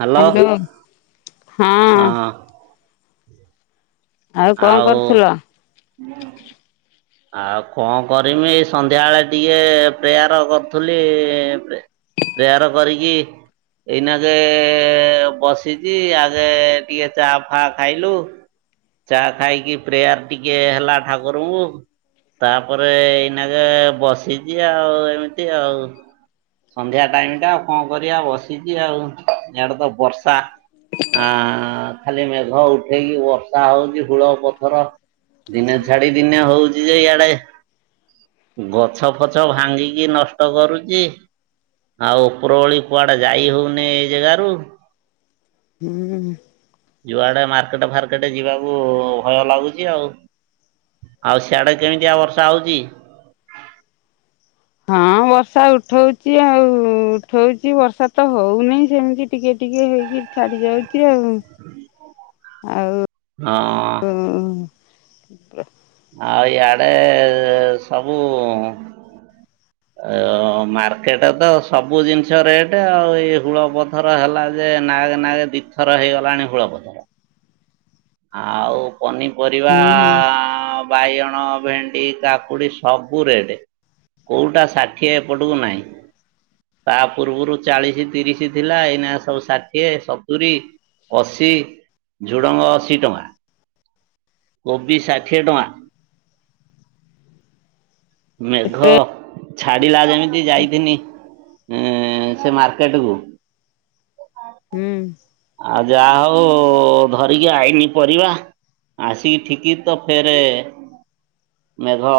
Hello hello ହଁ। କଣ ଆଉ କରୁଥିଲ? ଆଉ କଣ କରିମି ଏଇ ସନ୍ଧ୍ୟାବେଳେ ଟିକେ ପ୍ରେୟାର କରୁଥିଲି ପ୍ରେ ପ୍ରେୟାର କରିକି ଏଇନାକେ ବସିଚି ଆଗେ ଟିକେ ଚା ଫା ଖାଇଲୁ ଚା ଖାଇକି ପ୍ରେୟାର୍ ଟିକେ ହେଲା ଠାକୁରଙ୍କୁ। ତାପରେ ଏଇନାକେ ବସିଚି ଆଉ ଏମିତି ଆଉ। ସନ୍ଧ୍ୟା ଟାଇମ୍ ଟା ଆଉ କଣ କରିବା ଆଉ ବସିଚି ଆଉ ଇଆଡେ ତ ବର୍ଷା ଆଁ ଖାଲି ମେଘ ଉଠେଇକି ବର୍ଷା ହଉଚି [unintelligible] ପଥର ଦିନେ ଛାଡି ଦିନେ ହଉଚି ଯେ ଇଆଡେ ଗଛ ପଛ ଭାଙ୍ଗିକି ନଷ୍ଟ କରୁଚି। ଆଉ ଉପରଉଳି କୁଆଡେ ଯାଇ ହଉନି ଏଇ ଜାଗାରୁ। ହୁଁ। ଯୁଆଡେ ମାର୍କେଟେ ଫାର୍କେଟେ ଯିବାକୁ ଭୟ ଲାଗୁଚି ଆଉ। ଆଉ ସିଆଡେ କେମିତିଆ ବର୍ଷା ହଉଚି? ହଁ ବର୍ଷା ଉଠଉଚି ଆଉ ଉଠଉଚି ବର୍ଷା ତ ହଉନି ସେମିତି ଟିକେ ଟିକେ ହେଇକି ଛାଡି ଯାଉଚି ଆଉ- ଆଉ ହଁ। ଆଉ ଇଆଡେ ସବୁ ଅ- ମାର୍କେଟ ତ ସବୁ ଜିନିଷ ରେଟେ ଆଉ ଏଇ ହୁଳ ପଥର ପା ହେଲା ଯେ ନାଗେ ନାଗେ ଦି ଥର ହେଇଗଲାଣି ହୁଳ ପଥର। ଆଉ ପନିପରିବା ହୁଁ ଆ ଉ ବାଇଗଣ, ଭେଣ୍ଡି, କାକୁଡି ସବୁ ରେଟ୍। କୋଉଟା ଷାଠିଏ ଏପଟକୁ ନାହିଁ। ତା ପୂର୍ବରୁ ଚାଳିଶି ତିରିଶି ଥିଲା ଏଇନାକେ ସବୁ ଷାଠିଏ ସତୁରୀ ଅଶୀ ଝୁଡ଼ଙ୍ଗ ଅଶ ଶି ଟଙ୍କା କୋବି ଷାଠିଏ ଟଙ୍କା। ମେଘ ଏତେ ଛାଡିଲା ଯେମିତି ଯାଇଥିନି ଉଁ ସେ ମାର୍କେଟକୁ ହୁଁ। ଆଉ ଯାହା ହଉ ଧରିକି ଆଇନି ପରିବା ଆସିକି ଠିକିଚି ତ ଫେରେ ମେଘ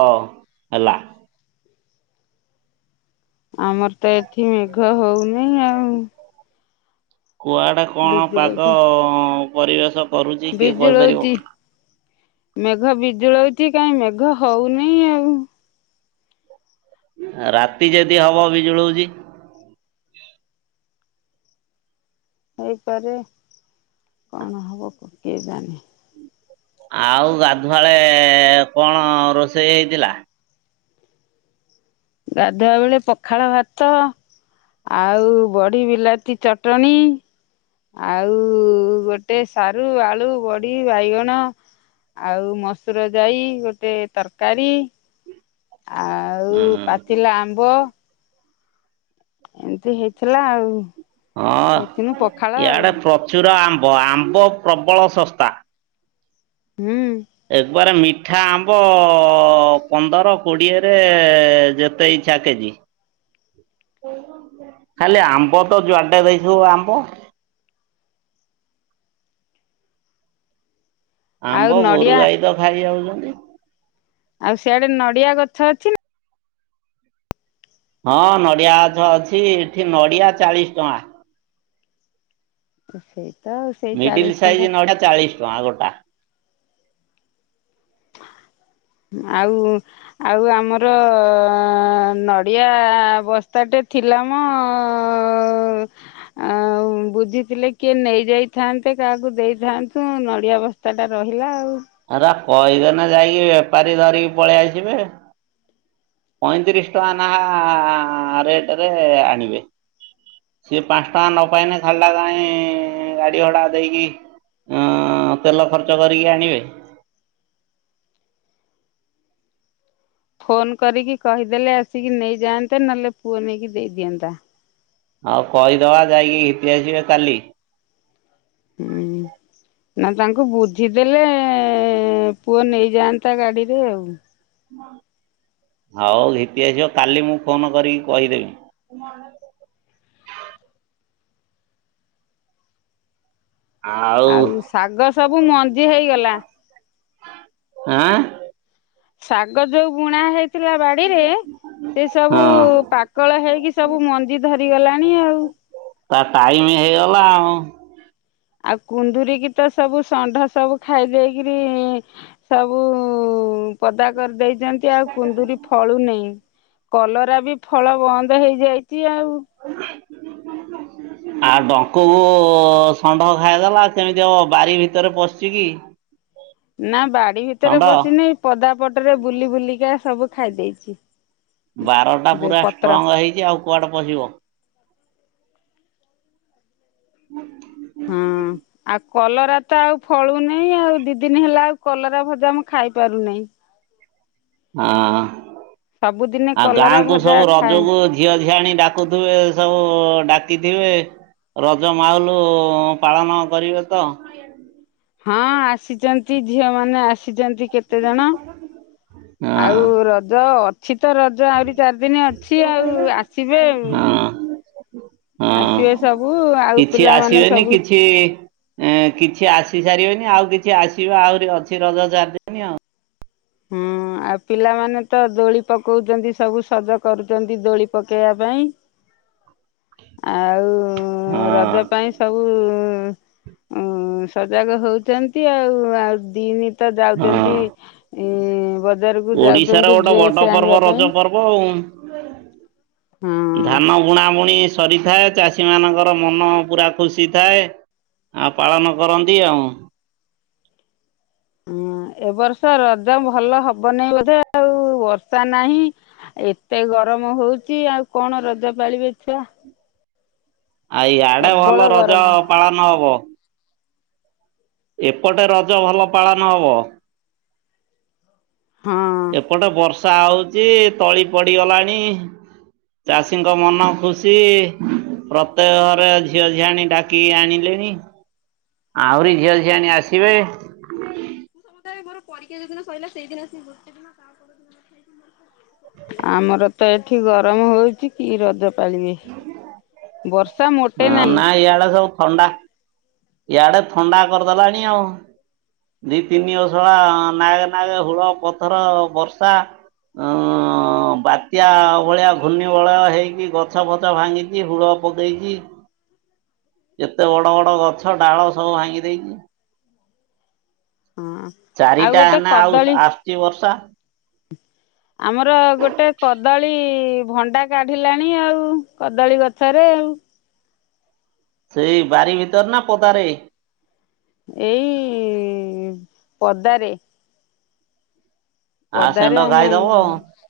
ହେଲା। ଆମର ତ ଏଠି ମେଘ ହଉନେଇ ଆଉ। କୁଆଡ଼େ କଣ ପାଗ ବିଜୁଳଉଛି ପରିବେଶ କରୁଛି କିଏ କହିପାରିବ? ବିଜୁଳଉଛି ମେଘ ବିଜୁଳଉଛି କାଇଁ ମେଘ ହଉନେଇ ଆଉ। ରାତି ଯଦି ହବ ବିଜୁଳଉଚି। ହେଇପାରେ କଣ ହବ କ କିଏ ଜାନେ। ଆଉ ଗାଧୁଆଳେ କଣ ରୋଷେଇ ହେଇଥିଲା? ଗାଧୁଆ ବେଳେ ପଖାଳ ଭାତ ଆଉ ବଢି ବିଲାତି ଚଟଣି ଆଉ ଗୋଟ ଟେ ସାରୁ, ଆଳୁ, ବଢି, ବାଇଗଣ ଆଉ ମସୁର ଯାଇ ଗୋଟେ ତରକାରୀ ଆଉ ହୁଁ ପାଚିଲା ଆମ୍ବ ଏମିତି ହେଇଥିଲା ଆଉ। ଖାଇଥିନୁ ହଁ ପଖାଳ ଆଉ ଇଆଡେ ପ୍ରଚୁର ଆମ୍ବ, ଆମ୍ବ ପ୍ରବଳ ଶସ୍ତା। ହୁଁ। ଏକବାର ମିଠା ଆମ୍ବ ପନ୍ଦର କୋଡିଏରେ ଯେତେ ଇଛ ଛା କେଜି ଖାଲି ଆମ୍ବ ତ ଜୁଆଡେ ଦେଖିବ ଆମ୍ବ। ଆଉ ଆମ୍ବ ଗୋରୁ ନଡ଼ିଆ ଗାଈ ତ ଖାଇଯାଉଛନ୍ତି। ଆଉ ସିଆଡେ ନଡିଆ ଗଛ ଅଛି ନ ହଁ ନଡ଼ିଆ ଗଛ ଅଛି ଏଠି ନଡ଼ିଆ ଚାଳିଶ୍ ଟଙ୍କା। ସେଇ ତ ଆଉ ସେଇ ଚାଳିଶ ଟଙ୍କା। ଚାଳିଶ୍ ଟଙ୍କା ଗୋଟା। ଆଉ? ଆଉ ଆମର ନଡ଼ିଆ ବସ୍ତାଟେ ଥି ଲା ମ ଆଉ ବୁଝିଥିଲେ କିଏ ନେଇଯାଇଥାନ୍ତେ କାହାକୁ ଦେଇଥାନ୍ତୁ ନଡିଆ ବସ୍ ସେଟା ରହିଲା ଆଉ। ହରା କହିଲେ ନା ଯାଇକି ବେପାରୀ ଧରିକି ପଲେଇ ଆସିବେ। ପଇଁତିରିଶ୍ ଟଙ୍କା ନାହା ରେଟରେ ଆଣିବେ। ସିଏ ପାଞ୍ଚ ଟଙ୍କା ନ ପାଇନେ ଖାଲିଟା କାଇଁ ଗାଡି ଭଡା ଦେଇକି ଆଁ ତେଲ ଖର୍ଚ୍ଚ କରିକି ଆଣିବେ? ଫୋନ୍ କରିକି କହିଦେଲେ ଆସିକି ନେଇଯାନ୍ନ୍ତେ ନହେଲେ ପୁଅ ନେଇକି ଦେଇଦିଅନ୍ତା। ଆଉ କହିଦବା ଯାଇକି ଘିତି ଆସିବେ କାଲି। ହୁଁ ନା ତାଙ୍କୁ ବୁଝି ଦେଲେ ପୁଅ ନେଇଯାଆନ୍ତା ଗାଡ଼ିରେ ଆଉ। ହଉ ଘିତି ଆସିବ କାଲି ମୁଁ ଫୋନ କରିକି କହିଦେବି। ଆଉ ଶାଗ ସବୁ ମଞ୍ଜି ହେଇଗଲା। ଆଁ? ଶାଗ ଯୋଉ ବୁଣା ହେଇଥିଲା ବାଡିରେ ସେ ସବୁ ହଁ ପାକଳ ହେଇକି ସବୁ ମଞ୍ଜି ଧରିଗଲାଣି ଆଉ ତା ଟାଇମ୍ ହେଇଗଲା ଆଉ। ଆଉ କୁନ୍ଦୁରିକି ତ ସବୁ ଷଣ୍ଢ ସବୁ ଖାଇ ଦେଇକିରି ସବୁ ପଦା କରିଦେଇଛନ୍ତି ଆଉ କୁନ୍ଦୁରି ଫଳୁ ନେଇ। କଲରା ବି ଫଳ ବନ୍ଦ ହେଇଯାଇଛି ଆଉ [unintelligible] [unintelligible] ଆଉ ଡଙ୍କୁକୁ ଷଣ୍ଢ ଖାଇଦେଲା କେମିତି ହବ ବାରି ଭିତରେ ପଶି କି [unintelligible] ନା ବାଡି ଭିତରେ ଷଣ୍ଢ। ପଶିନି ପଦାପଟରେ ବୁଲି ବୁଲିକା ସବୁ ଖାଇ ଦେଇଛି। ବାରଟା ପୁରା ଷ୍ଟ୍ରଙ୍ଗ୍ ହେଇଛି ଆଉ କୁଆଡ଼େ ପଶିବ? [unintelligible] ହଁ। ଆଉ କଲରା ତ ଆଉ ଫଳୁନାହିଁ ଆଉ ଦି ଦିନ ହେଲା ଆଉ କଲରା ଭଜା ମୁଁ ଖାଇ ପାରୁନାହିଁ। ହା ସବୁଦିନେ ଆଉ କଲରା ଗାଁ କୁ ଭଜା ସବୁ ଖାଏ। ରଜକୁ ଝିଅ ଝିଆଣି ଡାକୁଥିବେ ସବୁ ଡାକିଥିବେ ରଜ ମାହୁଲୁ ପାଳନ କରିବେ ତ? ହଁ ଆସିଛନ୍ତି ଝିଅ ମାନେ ଆସିଛନ୍ତି। କେତେ ଜଣ ହଁ ଆଉ ରଜ ଅ ଅଛି ତ ରଜ ଆହୁରି ଚାରି ଦିନ ଅଛି ଆଉ ଆସିବେ ଆଉ। ହଁ। ହଁ ଆସିବେ ସବୁ ଆଉ କିଛି ପିଲାମାନେ ଆସିବେନି ସବୁ କିଛି ଏ କିଛି ଆସି ସାରିବେନି ଆଉ କିଛି ଆସିବ ଆହୁରି ଅଛି ରଜ ଚାରିଦି ହୁଁ। ଆଉ ପିଲାମାନେ ତ ଦୋଳି ପକଉଛନ୍ତି ସବୁ ସଜ କରୁଛନ୍ତି ଦୋଳି ପକେଇବା ପାଇଁ। ଆଉ ହଁ ରଜ ପାଇଁ ସବୁ ଉ ସଜାଗ ହଉଛନ୍ତି ଆଉ ଆଉ ଦିନ୍ ତ ଯାଉଛନ୍ତି ହଁ ବଜାରକୁ ଓଡିଶାର ଯାଉଛନ୍ତି ଗୋଟେ ବଡ ଡ୍ରେସ୍ ପର୍ବ ଆଣିବା ପାଇଁ। [unintelligible] ହୁଁ। ଧାନ ବୁଣା ବୁଣି ସରିଥାଏ ଚାଷୀ ମାନଙ୍କର ମନ ପୁରା ଖୁସି ଥାଏ। ଆ ପାଳନ କରନ୍ତି ଆଉ। ହଁ ଏବ ବର୍ଷ ରଜ ଭଲ ହବନି ବୋଧେ ଆଉ। [inaudible] ବର୍ଷା ନାହିଁ ଏତେ ଗରମ ହଉଛି ଆଉ କଣ ରଜ ପାଳିବେ ଛୁଆ। ଆ ଇଆଡେ ପ୍ରବଳ ଭଲ ରଜ ଗରମ ପାଳନ ହବ। ଏପଟେ ରଜ ଭଲ ପାଳନ ହବ? ହଁ। [inaudible] ବର୍ଷା ହଉଛି ତଳି ପଡିଗଲାଣି ଚାଷୀଙ୍କ ମନ ଖୁସି ପ୍ରତ୍ୟେକ ଘରେ ଝିଅ ଝିଆଣି ଡାକିକି ଆଣିଲେଣି। [inaudible] ଆହୁରି ଝିଅ ଝିଆଣି ଆସିବେ। ସମୁଦାୟ ମୋ ପରୀକ୍ଷା ଯୋଉଦିନ ସଇଲା ସେଇଦିନ ସେଇଦିନ ସେଗୋଟେ ଦିନ ତାପର ଦିନ [unintelligible] ଆମରତ ଏଠି ଗରମ ହଉଚି କିରଜ [unintelligible] ମୋଟେ ହଁ ନାହିଁ ନା ଇଆଡ଼େ ସବୁ ଥଣ୍ଡା ଇଆଡ଼େ ଥଣ୍ଡା କରିଦେଲାଣି ଆଉ। ଦି ତିନି ଅଷଳା ନାଗେ ନାଗେ ହୁଳ ପଥର ବର୍ଷା ଉ-ଉ-ଉ ବାତ୍ୟା ଭଳିଆ ଘୂର୍ଣ୍ଣିବଳୟ ହେଇକି ଗଛ ଫଛ ଭାଙ୍ଗିିକି ହୁଳ [inaudible] ପକେଇଚି କେତେ ବଡ଼ ବଡ଼ ଗଛ ଡାଳ ସବୁ ଭାଙ୍ଗି ଦେଇଚି। ହଁ ଆଉ ଚାରିଟା ଗୋଟେ ହେନା ଆଉ କଦଳୀ ଆସୁଚି ବର୍ଷା। [inaudible] ଆମର ଗୋଟେ କଦଳୀ ଭଣ୍ଡା କାଢ଼ିଲାଣି ଆଉ କଦଳୀ ଗଛରେ ଆଉ। ସେଇ ବାରି ଭିତରେନା ପଦାରେ? ଏଇ-ଇ-ଇ-ପଦାରେ। ଆ ପଦାରେ ଷେଣ୍ଢ ଆମ ଖାଇଦବ ଘ [unintelligible]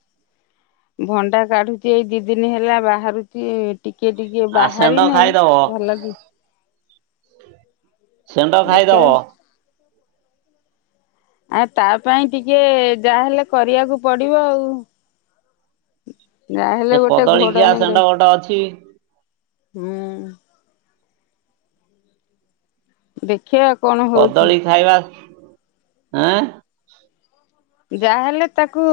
ଭଣ୍ଡା କାଢୁଚି ଏଇ ଦି ଦିନି ହେଲା ବାହାରୁଚି ଟିକେ ଟିକେ ଆ ବାହାରି ଷେଣ୍ଢ ନେଇଁ ଖାଇଦବ। ଭଲକି ସେଣ୍ଡ ଖାଇଦବ। ଆ ତାପାଇଁ ଟିକେ ଯାହାହେଲେ କରିବାକୁ ପଡ଼ିବ ଆଉ। ଯାହେଲେ ସେ ଗୋଟେ କଦଳୀ ଖିଆ ଘୋଡ଼ଣି ଦ ଷେଣ୍ଢ ଗୋଟେ ଅଛି ହୁଁ। ଦେଖିଆ କଣ ହଉଛି କଦଳୀ ଖାଇବା ଆଁ? ଯାହାହେଲେ ତାକୁ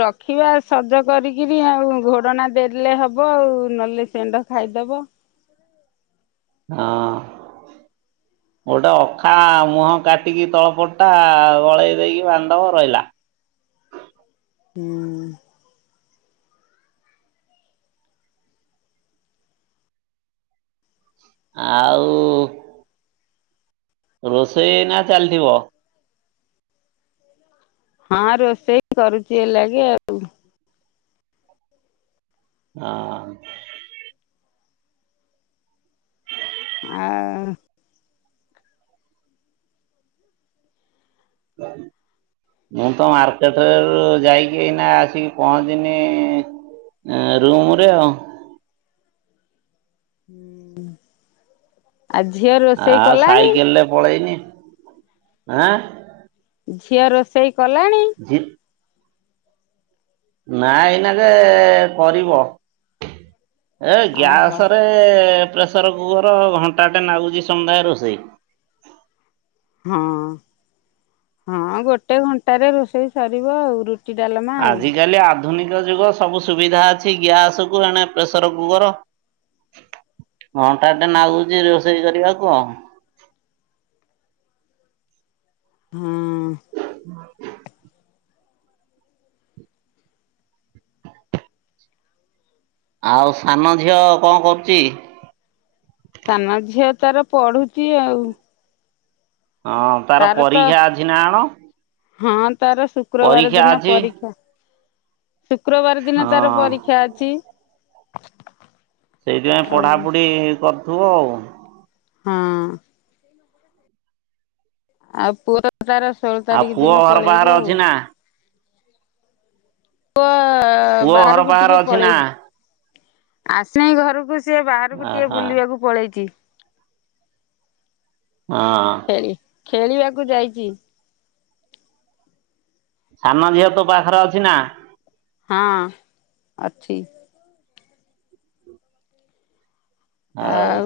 ରଖିବା ସଜ କରିକିରି ଆଉ ଘୋଡ଼ଣା ଦେ ଇଏ ହବ ଆଉ ନହେଲେ ସେଣ୍ଡ ଖାଇଦବ। ହଁ। [inaudible] ଗୋଟେ ଅଖା ମୁହଁ କାଟିକି ତଳପଟା ଗଳେଇ ଦେଇକି ବାନ୍ଧିଦବ ରହିଲା। ହୁଁ। ଆ-ଉ-ଉ ରୋଷେଇ ଏଇନା ଚାଲିଥିବ? ହଁ ରୋଷେଇ କରୁଚି ଏଇଲାଗେ ଆଉ। ହଁ। ଆ-ଆ [inaudible] ମୁଁତ ମାର୍କେଟରରୁ ଯାଇକି ଏଇନା ଆସିକି ପହଞ୍ଚିନି ଉ ରୁମରେ ଆଉ। ହୁଁ। ଆ ଝିଅର ଆଉ ସାଇକେଲରେ ପଳେଇନି ଆଁ? ଝିଅ ରୋଷେଇ କଲାଣି? ଝି ନା ଏଇନାକେ କରିବ ଏ ଓହୋ ଗ୍ୟାସରେ ଏ ପ୍ରେସର କୁକର ଘଣ୍ଟାଟେ ନାଗୁଚି ସମୁଦାଏ ରୋଷେଇ। ହଁ ହଁ ଗୋଟେ ଘଣ୍ଟାରେ ରୋଷେଇ ସରିବ ଆଉ ର ଆଜିକାଲି ଆଧୁନିକ ଯୁଗ ସବୁ ସୁବିଧା ଅଛି ଗ୍ୟାସ୍ କୁ ଏଣେ ପ୍ରେସର କୁକର ଘଣ୍ଟା ଟେ ନାଗୁଛି ରୋଷେଇ କରିବାକୁ ଆଉ। ହୁଁ। ଆଉ ସାନ ଝିଅ କଣ କରୁଛି? ସାନ ଝିଅ ତାର ପଢୁଚି ଆଉ। ହଁ ତାର ପରୀକ୍ଷା ଅଛି ନା ଆଣ। ହଁ ତାର ଶୁକ୍ରବାର ଦିନ ଅଛି ପରୀକ୍ଷା। ଶୁକ୍ରବାର ଦିନ ତାର ହଁ ପରୀକ୍ଷା ଅଛି। ସେଇଥିପାଇଁ ଆଉ। ପଢ଼ାପଢ଼ି କରୁଥିବ ଆଉ। ହଁ। ଆଉ ପୁଅ ତାର ଷୋଳ ଆଉ ତାରିଖ ପୁଅ ଦିନ ଘର ବାହାରେ ପଳେଇବ ଆଉ। ଅଛି ନା ପୁଅ ଘର ବାହାରକୁ ବାହାରେ ଟିକେ ଅଛି ନା? ପଳେଇ ଆସେଇଁ ଘରକୁ ସେ ବାହାରକୁ ଟିକେ ଅହ ବୁଲିବାକୁ ପଳେଇଛି। ହଁ। ଖେଳି ଖେଳିବାକୁ ଯାଇଛି। ସାନ ଝିଅ ତୋ ପାଖରେ ଅଛି ନା। ହଁ ଅଛି। ହଉ ଆଉ।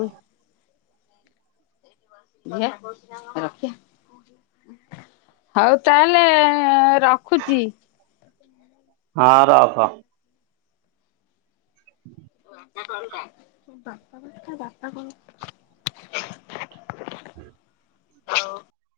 [unintelligible] ହଉ ତାହେଲେ ରଖୁଛି। ହଁ ରଖ। ବାପା କଥା [inaudible]